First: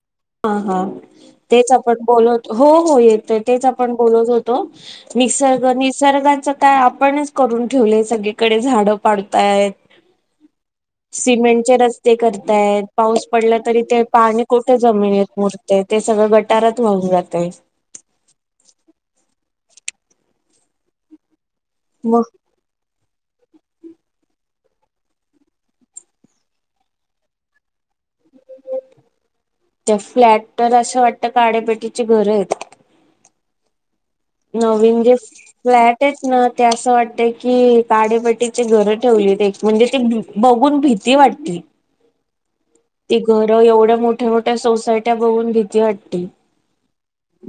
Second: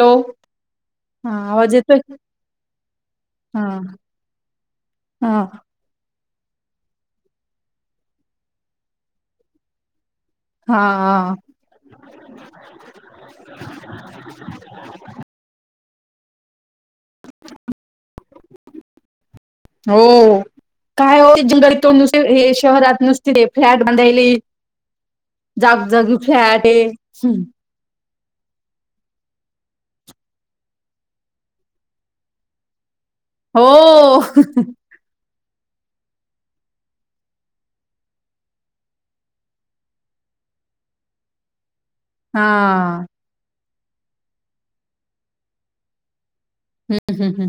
Hello हा-हा हा तेच आवाज येतोय आपण बोलत हो-हो येत तेच हा आपण बोलत होतो हा निसर्ग निसर्गाच काय आपणच करून ठेवलंय सगळीकड झाडं पडताय. हा हा सिमेंटचे रस्ते करताय पाऊस पडला तरी ते पाणी कुठ जमिनीत मुरतय ते सगळं गटारात वाहून जातंय. हो काय हो जंगल तोड नुस मग हे शहरात नुसती फ्लॅट बांधायले जागजागी फ्लॅटतेय त्या फ्लॅट तर असं वाटतं काड्यापेटीची घर येत. हो. नवीन जस्ट. फ्लॅट आहेत ना ते असं वाटतय की काडेपटीचे घरं ठेवली ते म्हणजे ती बघून भीती वाटती. हा. ती घरं एवढ्या मोठ्या-मोठ्या सोसायट्या बघून भीती वाटती. हम्मं-हम्मं.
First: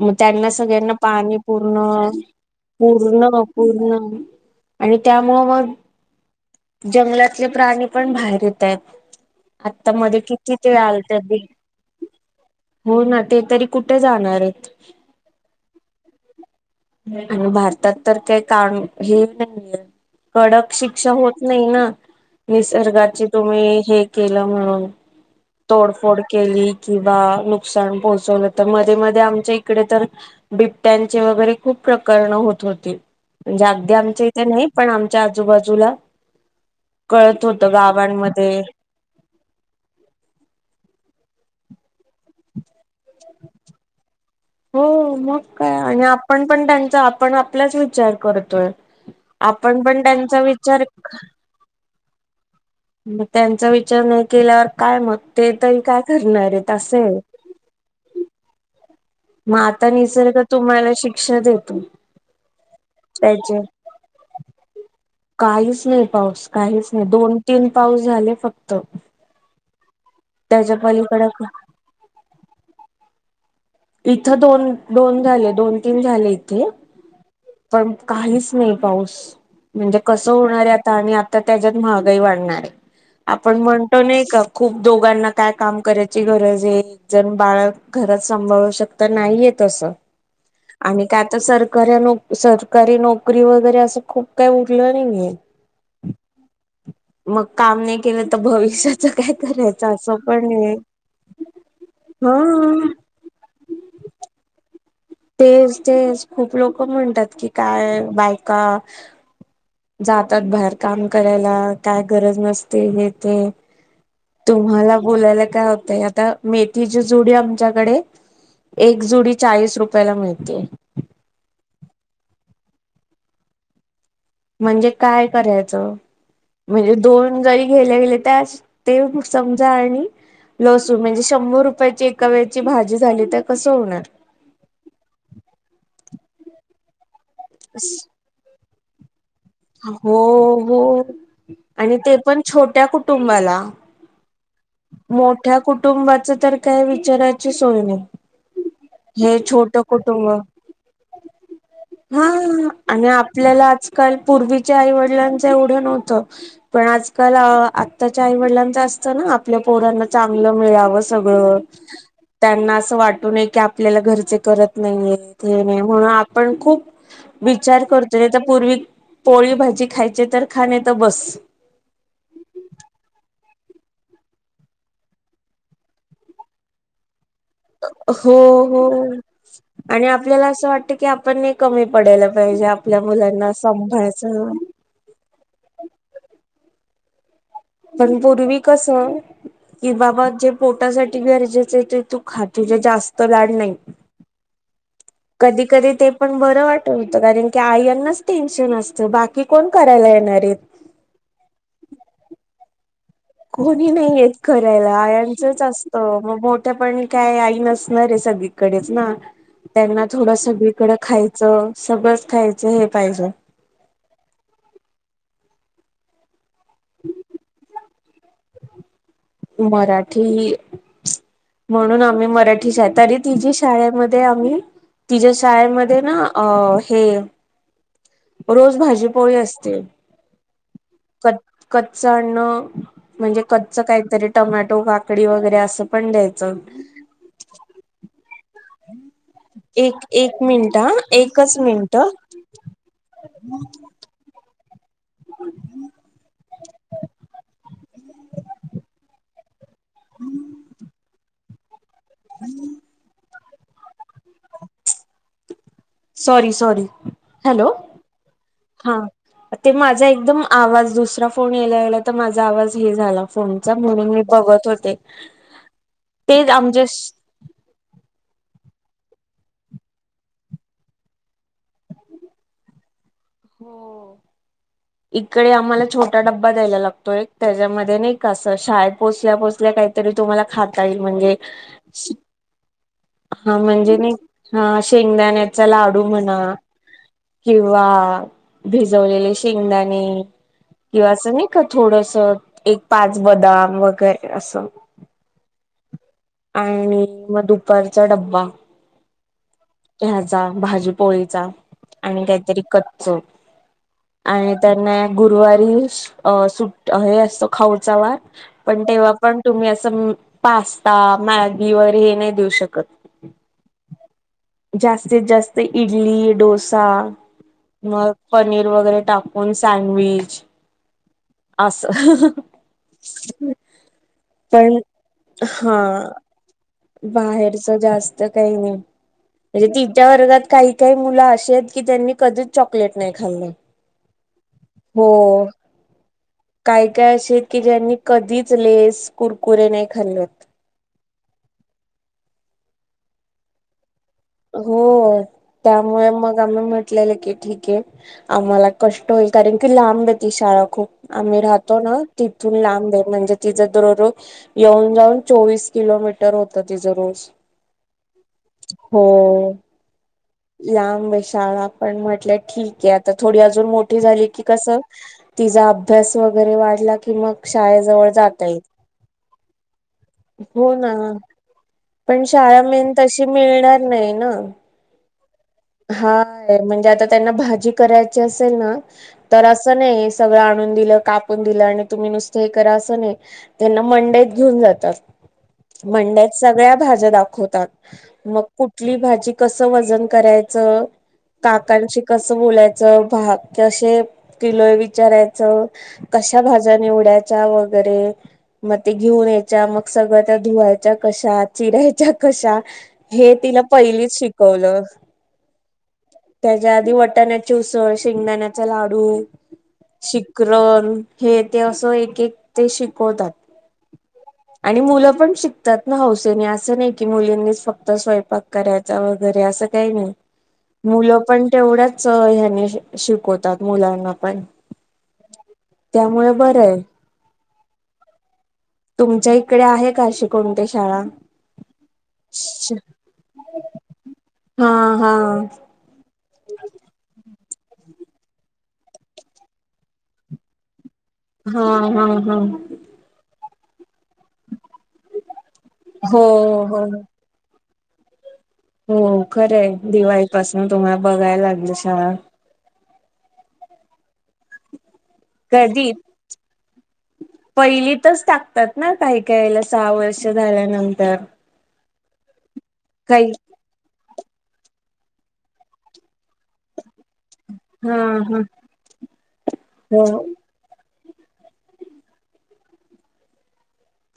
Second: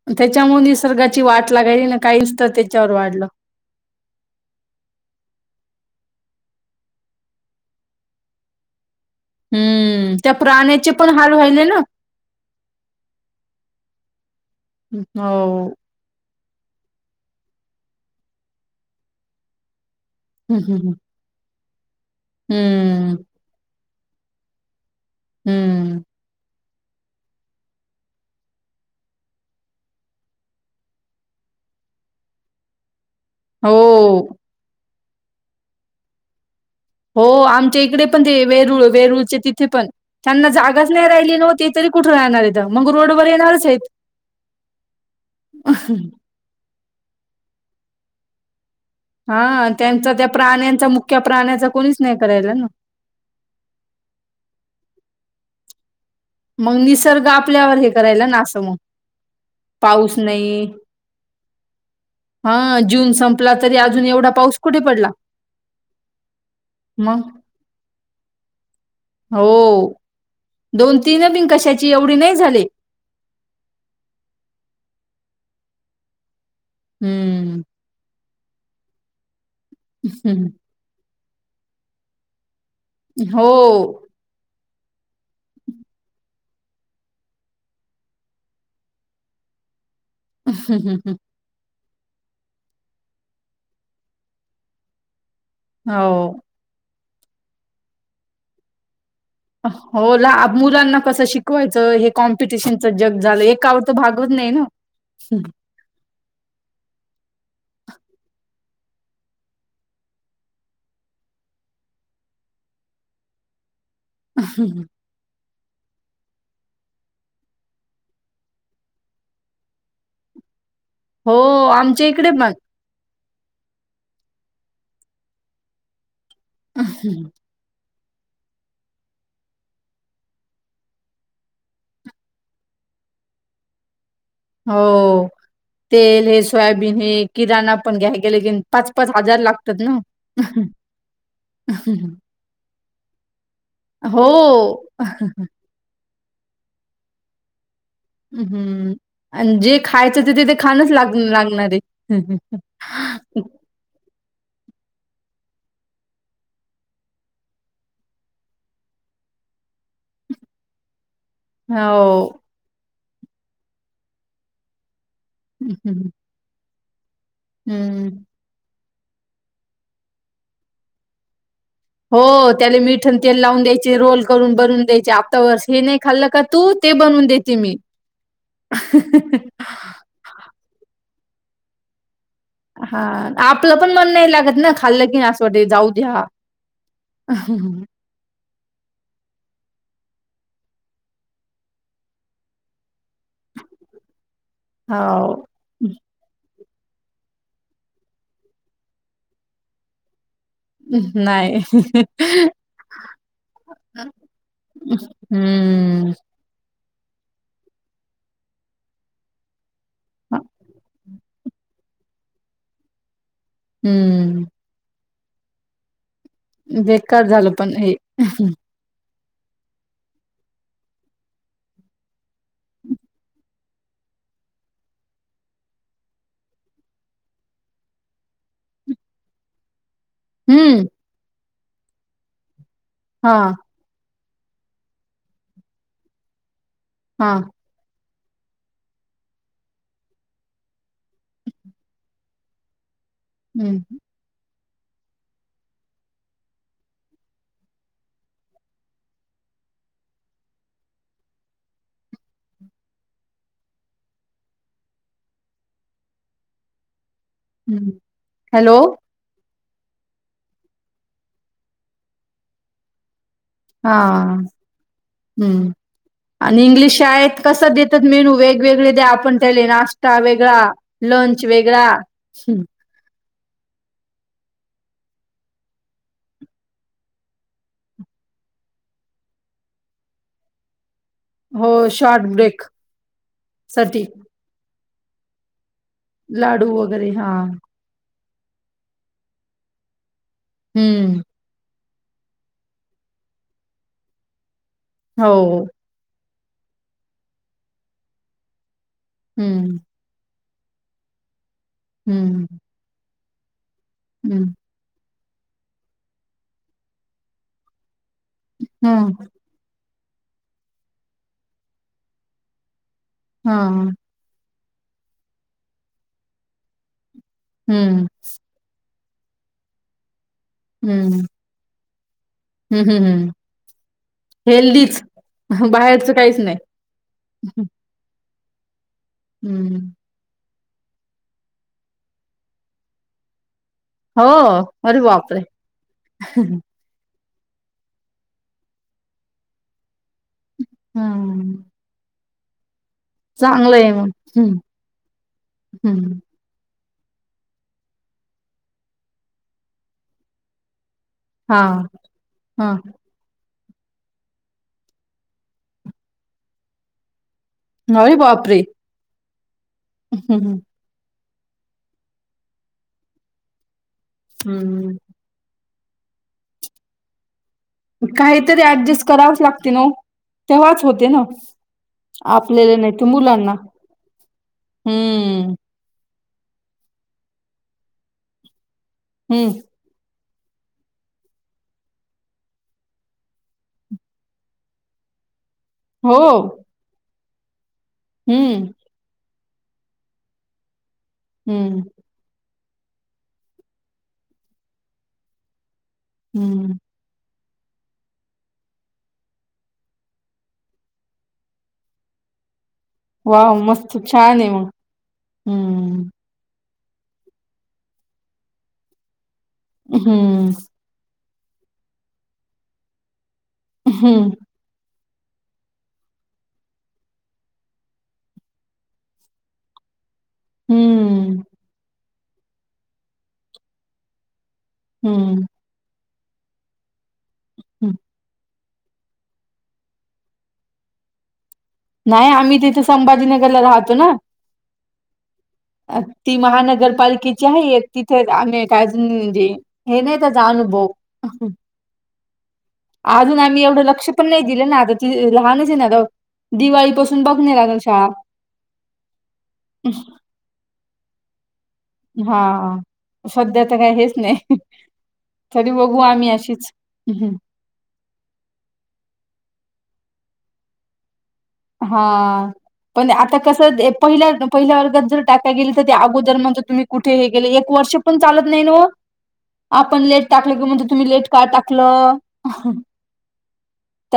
मग त्यांना त्याच्यामुळ सगळ्यांना निसर्गाची पाणी वाट पूर्ण लागायली ना काहीच तर त्याच्यावर वाढलं. पूर्ण पूर्ण आणि त्यामुळं मग जंगलातले प्राणी पण बाहेर येता येत. आता हम्म मध्ये त्या किती ते प्राण्याचे पण आलत हाल व्हायले ना हो ना ते तरी कुठे जाणारेत. हो. [unintelligible] आणि भारतात तर काही काण हे नाहीये हम्म कडक हम्म शिक्षा होत नाही ना हम्म हम्म निसर्गाची तुम्ही हे केलं म्हणून हम्म तोडफोड केली. किंवा नुकसान पोहोचवलं तर मध्ये-मध्ये आमच्या इकडे तर बिबट्यांचे वगैरे खूप प्रकरण होत होती म्हणजे अगदी आमच्या हो इथे नाही पण आमच्या आजूबाजूला हो कळत होतं आमच्या इकडे पण ते गावांमध्ये वेरूळ वेरूळचे तिथे पण. त्यांना जागाच नाही राहिली नव्हती तरी कुठे राणार आहेथ मग रोडवर येणारच आहेत. हो मग काय आणि आपण पण त्यांचा आपण आपलाच विचार करतोय. हा आपण पण त्यांचा त्या विचार प्राण्यांचा मुक्या प्राण्यांचा कोणीच नाही करायला ना. मग त्यांचा विचार नाही केल्यावर काय मग ते तरी काय करणार आहेत मग असं आहे निसर्ग आपल्यावर हे करायला ना असं मग. मग आता पाऊस निसर्ग नाही तुम्हाला शिक्षा देतो. हा जून संपला त्याचे तरी अजून एवढा पाऊस कुठे पडला? काहीच नाही पाऊस काहीच नाही मग दोन तीन पाऊस झाले फक्त. हो त्याच्या दोन पलीकडे तीन बिन कशाची एवढी नाही झाले इथं दोन-दोन झाले दोन तीन झाले इथं. हम्म. पण काहीच नाही पाऊस म्हणजे कस हम्म. होणार आहे आता आणि तर त्याच्यात महागाई वाढणार आहे हो आपण म्हणतो नाही का खूप दोघांना काय काम करायची गरज आहे? एकजण बाळ घरात सांभाळ शक्य तर नाहीय तसं, आणि काय सर? कारण सरकारी नोकरी वगैरे असं खूप काही उरलं नाहीये. हो. मग काम नाही केलं तर भविष्याचं काय? करायचं असं हो, ला पण आहे मुलांना कसं शिकवायचं? हे हा कॉम्पिटिशनच जग झालं, एकवत भागवत नाही न. तेच-तेच खूप लोक म्हणतात की, काय बायका! जातात बाहेर काम करायला, काय गरज नसते हे ते? तुम्हाला बोलायला काय होतंय आता? मेथीची जुडी आमच्याकडे. एक जुडी चाळीस रुपयाला मिळतीये. हो-हो, आमच्या इकडे पण. म्हणजे काय करायचं? म्हणजे दोन जरी गेले, गेले त्यास. ते म समजा आणि लसूण म्हणजे शंभर रुपयाची एका वेळची भाजी झाली तर, कसं होणार? हो, तेल हे सोयाबीन हे किराणा पण घ्या. गेलं की, पाच-पाच हजार लागत. हो-हो, आणि ते पण छोट्या कुटुंबाला. हो. मोठ्या कुटुंबाच तर काय विचाराची सोय नाही. हम्, हे आणि छोट जे खायचं कुटुंब ते ते ते खाणचं लाग लागणारे. हा आणि आपल्याला आजकाल पूर्वीच्या आईवडिलांचं एवढं नव्हतं. पण आजकाल, आत्ताच्या आईवडिलांच असतं ना. आपल्या पोरांना चांगलं मिळावं, सगळं. हो त्यांना असं वाटू नये की आपल्याला घरचे करत नाहीयेत हे नाही म्हणून हम्म. आपण खूप विचार करतोय तर पूर्वी पोळी भाजी खायची, तर खा, नाहीतर बस. हो, त्याला मीठं तेल लावून द्यायचे, रोल करून बनवून द्यायचे, आता वर् हे नाही खाल्लं का तू? ते बनून दे. हो-हो, आणि आपल्याला असं वाटत की आपण एक कमी पडायला पाहिजे आपल्या हां, मुलांना आपलं पण मन नाही सांभाळयचं. लागत ना खाल्लं की असं वाटे, जाऊ द्या. पण पूर्वी कसं कि बाबा, जे पोटासाठी गरजेचे ते तू खा. तुझे जास्त लाड नाही. [inaudible] हाव. कधी-कधी ते पण बरं वाटत होतं, कारण की आईंनाचं टेन्शन असतं. बाकी कोण करायला येणार आहेत? नाही. कोणी नाही येत करायला, आयाचंच असत हम्म. म मोठ पण काय, आई नसणार आहे सगळीकडेच ना? त्यांना थोडं सगळीकडे खायचं. सगळंच खायचं हे पाहिजे. हम्म. बेकार झालं पण हे. मराठी. म्हणून आम्ही मराठी शाळ तरी तिझी शाळेमध्ये आम्ही तिज्या शाळेमध्ये ना, अ हे रोज भाजी-पोळी असते. हम्म. कच कच्च अन्न. म्हणजे हां, क च काहीतरी टमॅटो, काकडी वगैरे असं पण द्यायचं. हा. एक एक मिनिट अ. एकच मिनट. हं, [unintelligible] [unintelligible] [unintelligible] [unintelligible] सॉरी सॉरी. हॅलो. हं. हॅलो? हा. ते माझा एकदम आवाज, दुसरा फोन येला गेला त माझा आवाज हे झाला. फोनचा. म्हणून मी हां. बघत होते. तेच आमच्या कस देतात मेनू? वेगवेगळे द्या. आपण त्याले नाश्ता वेगळा लंच वेगळा. हो. इकडे आम्हाला छोटा ड्बा द्यायला लागतो एक. त्याच्यामध्ये नाही का असं शाळेत पोचल्या पोचल्या काही तरी तुम्हाला खाता येईल. म्हणजे, हो शॉर्ट ब्रेक हा म्हणजे साठी नाही हा शेंगदाण्याचा लाडू म्हणा. लाडू वगैरे हा किंवा भिजवलेले शेंगदाणे. किंवा हम्म असं नी का थोडस. एक पाच बदाम वगैरे असं. हो. आणि म दुपारचा डब्बा. हम्म. ह्याचा, भाजीपोळीचा. आणि हम्म काहीतरी कच्च. हम्म आणि त्यांना गुरुवारी सुट हे असतो. खाऊचा वार. पण तेव्हा हम्म पण तुम्ही असं पास्ता मॅगी वगैरे हे नाही देऊ शकत. ह ह. जास्तीत जास्त इडली, डोसा हम्म मग पनीर वगैरे टाकून सँडविच. हम्म हम्म. अस, हम्म हम्म पण, हेल्दीच हा. बाहेरचं काहीच नाही बाहेरच जास्त काही नाही. म्हणजे हम्म तिच्या वर्गात काही काही मुलं अशेयेत की, त्यांनी कधीच चॉकलेट नाही खाल्लं. हो अरे बापरे हो. काय काय असे की ज्यांनी कधीच लेस, कुरकुरे नाही खाल्ल. ह, ह, ह. चांगलंय मग. हम्म हो त्यामुळे हम्म मग, मग म्हटलेलं की ठीके. आम्हाला कष्ट होईल. कारण की लांबे ती शाळा खूप. आम्ही हा राहतो ना, तिथून हा लांबे. म्हणजे तिचां दुररोज, येऊन जाऊन चोवीस किलोमीटर होतं. तिचं रोज. अरे बाप रे. हो. [unintelligible] लांब शाळा पण म्हटल्या ठीके आता. थोडी अजून मोठी झाली की कसं, हम्म तिचा अभ्यास वगैरे वाढला कि मग शाळेजवळ जातईल काहीतरी ऍडजस्ट करावच लागते ना ओ. हो तेव्हाच ना होते पण शाळा आपल्याला मेन नाही तर तशी मुलांना मिळणार नाही ना? हम्म हाय म्हणजे आता त्यांना भाजी करायची असेल ना तर हम्म असं नाही. सगळं आणून दिलं कापून दिलं आणि तुम्ही नुसतं हे करा असं नाही. त्यांना मंडईत घेऊन जातात. हो मंडईत सगळ्या भाज्या दाखवतात मग हम्म कुठली भाजी कसं वजन करायचं हम्म काकांची कसं बोलायचं भाग कसे किलो विचारायचं. कशा भाज्या हम्म निवडायच्या वगैरे मग ते घेऊन यायच्या मग सगळं त्या धुवायच्या कशा चिरा्यायच्या कशा हे वाव तिला मस्त पहिलीच छान आहे मग शिकवलं. हम्म त्याच्या आधी वटाण्याची उसळ, शेंगदाण्याचा लाडू, हम्म शिकरण हे ते असं एक एक ते शिकवतात. हम्म आणि मुलं पण शिक तात ना हौसेने असं नाही की मुलींनीच फक्त स्वयंपाक करायचा वगैरे असं काही नाही मुलं हम्म पण तेवढ्याच ह्याने शिकवतात मुलांना पण हम्म त्यामुळे बरं आहे. हम्म तुमच्या इकडे आहे का अशी कोणती शाळा? नाही आम्ही तिथे संभाजीनगरला राहतो ना. हा हा ती महानगरपालिके तिथे आम्ही काय हे नाही त्याचा अनुभव हा हा हम अजून आम्ही एवढं लक्ष पण नाही दिलं ना आता त लहानच आहे ना आता हो हो दिवाळी पासून बघणे रा शाळा. हो खरं आहे दिवाळीपासून तुम्हाला बघायला लागलं शाळा हा हा सध्या तर काही हेच नाही तरी बघू आम्ही अशीच हमंम पहिली तच टाकतात ना काही काही सहा वर्ष झाल्यानंतर हा पण काही आता कस पहि पहिल्या वर्गात जर टाकाय गेली तर त्या अगोदर म्हण तुम् कुठे हे ग एक हा वर्ष पण हा चालत नाही आपण हो लेट टा की म्हटलं तुम्ही लेट का टाकलं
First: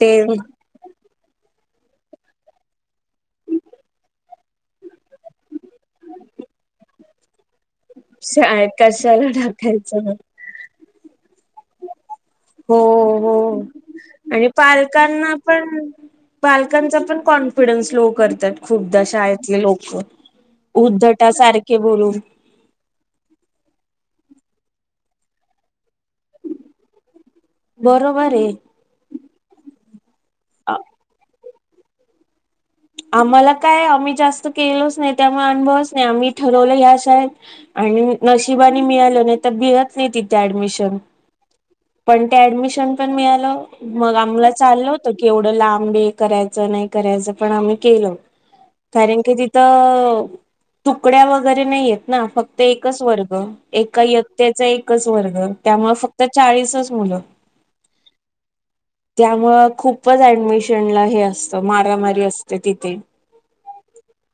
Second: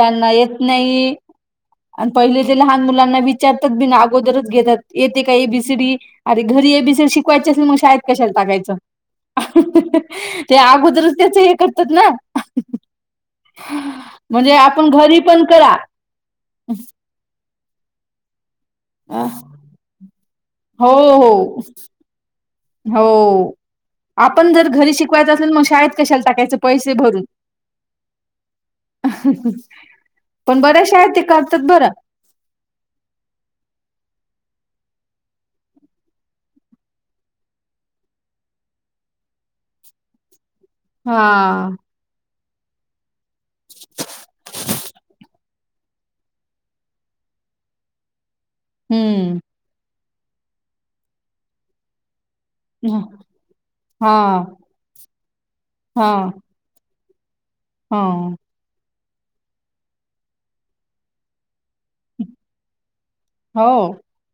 ते येत नाही. आणि पहिले ते लहान मुलांना विचारतात बी ना अगोदरच घेतात येते का ए बीसीडी अरे घरी ए बिसे शिकवायचे असेल मग शाळेत कशाला शाळेत टाकायचं. कशाला टाकायचं ते अगोदरच त्याचं हे करतात ना हो हो आणि म्हणजे आपण घरी पालकांना करा पण पालकांचा पण कॉन्फिडन्स लो करतात. खुपदा अं, शाळेतले लोक हो, हो, उद्धटासारखे बोलून हो आपण जर घरी शिकवायचं असेल मग शाळेत कशाला टाकायचं पैसे भरून बरोबर आहे. पण बऱ्याश आहेत ते करतात बरं. आम्हाला काय आम्ही जास्त केलोच नाही त्यामुळे अनुभव नाही आम्ही ठरवलं ह्या शाळेत. आणि नशिबाने मिळालं नाही तर भियत नाही तिथे ऍडमिशन. हा, पण ते ऍडमिशन पण मिळालं मग आम्हाला चाललं होत की एवढं. लांब करायचं नाही करायचं पण आम्ही केलं कारण की हं, ती ''--'' तर तुकड्या वगैरे नाही येत ना फक्त. ते एकच वर्ग एका हां, इत्तेचा एकच वर्ग त्यामुळे फक्त चाळीसच मुलं. हाव, त्यामुं खूपच ऍडमिशनला हे असतं मारामारी असते तिथे. हो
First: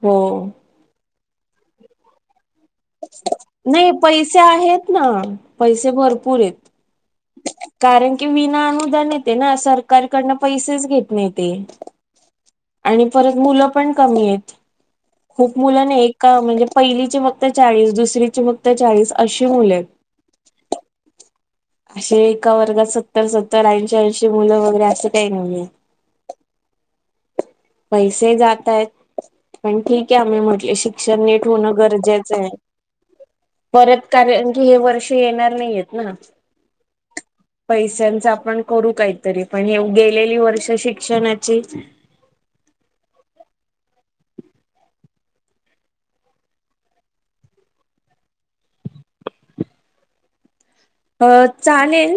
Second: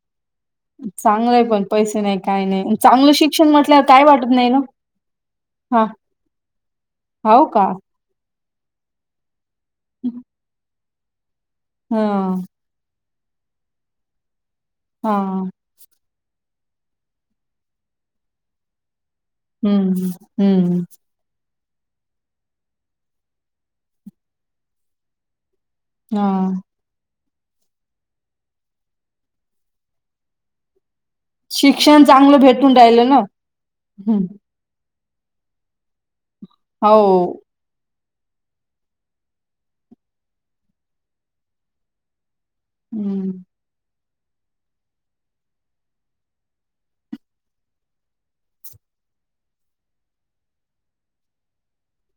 हो चांगलंय पण पैसे नाही काही नाही. चांगलं शिक्षण म्हटल्या नाही काय वाटत पैसे नाही ना आहेत हा, पैसे भरपूर आहेत हो का, कारण की, विना अनुदान येते ना सरकारकडन पैसेच घेत नाहीेत. हा, आणि परत मुलं पण कमी आहेत. हां, खूप मुलं नाही ए म्हणजे पहिलीचे. फक्त चाळीस दुसरीची फक्त चाळीस अशी मुलं आहे. हं, हं, असे एका वर्गात सत्तर सत्तर ऐंशी ऐंशी मुलं वगैरे असं काही नाहीये. हा, पैसे जात आहेत पण ठीक आहे आम्ही म्हटले शिक''--'' अक्षरं नीट होणे शिक्षण गरजेचं चांगलं आहे भेटून राहिलं ना. परत हं, कारन. की हे वर्ष येणार नाहीयेत ना. हाव, पैशांच आपण करू काहीतरी पण हे ए गेलेली वर्ष शिक्षणाची. हम्म, अ चालेल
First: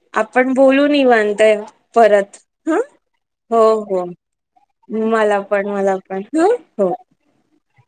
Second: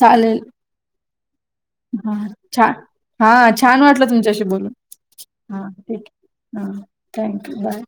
चालेल. आपण बोलू निवांत हां, परत छान ह, हां, हो छान हो, वाटलं तुमच्याशी बोलून. मला हा पण मला ठीक पण हा हो, थँक्यू बाय.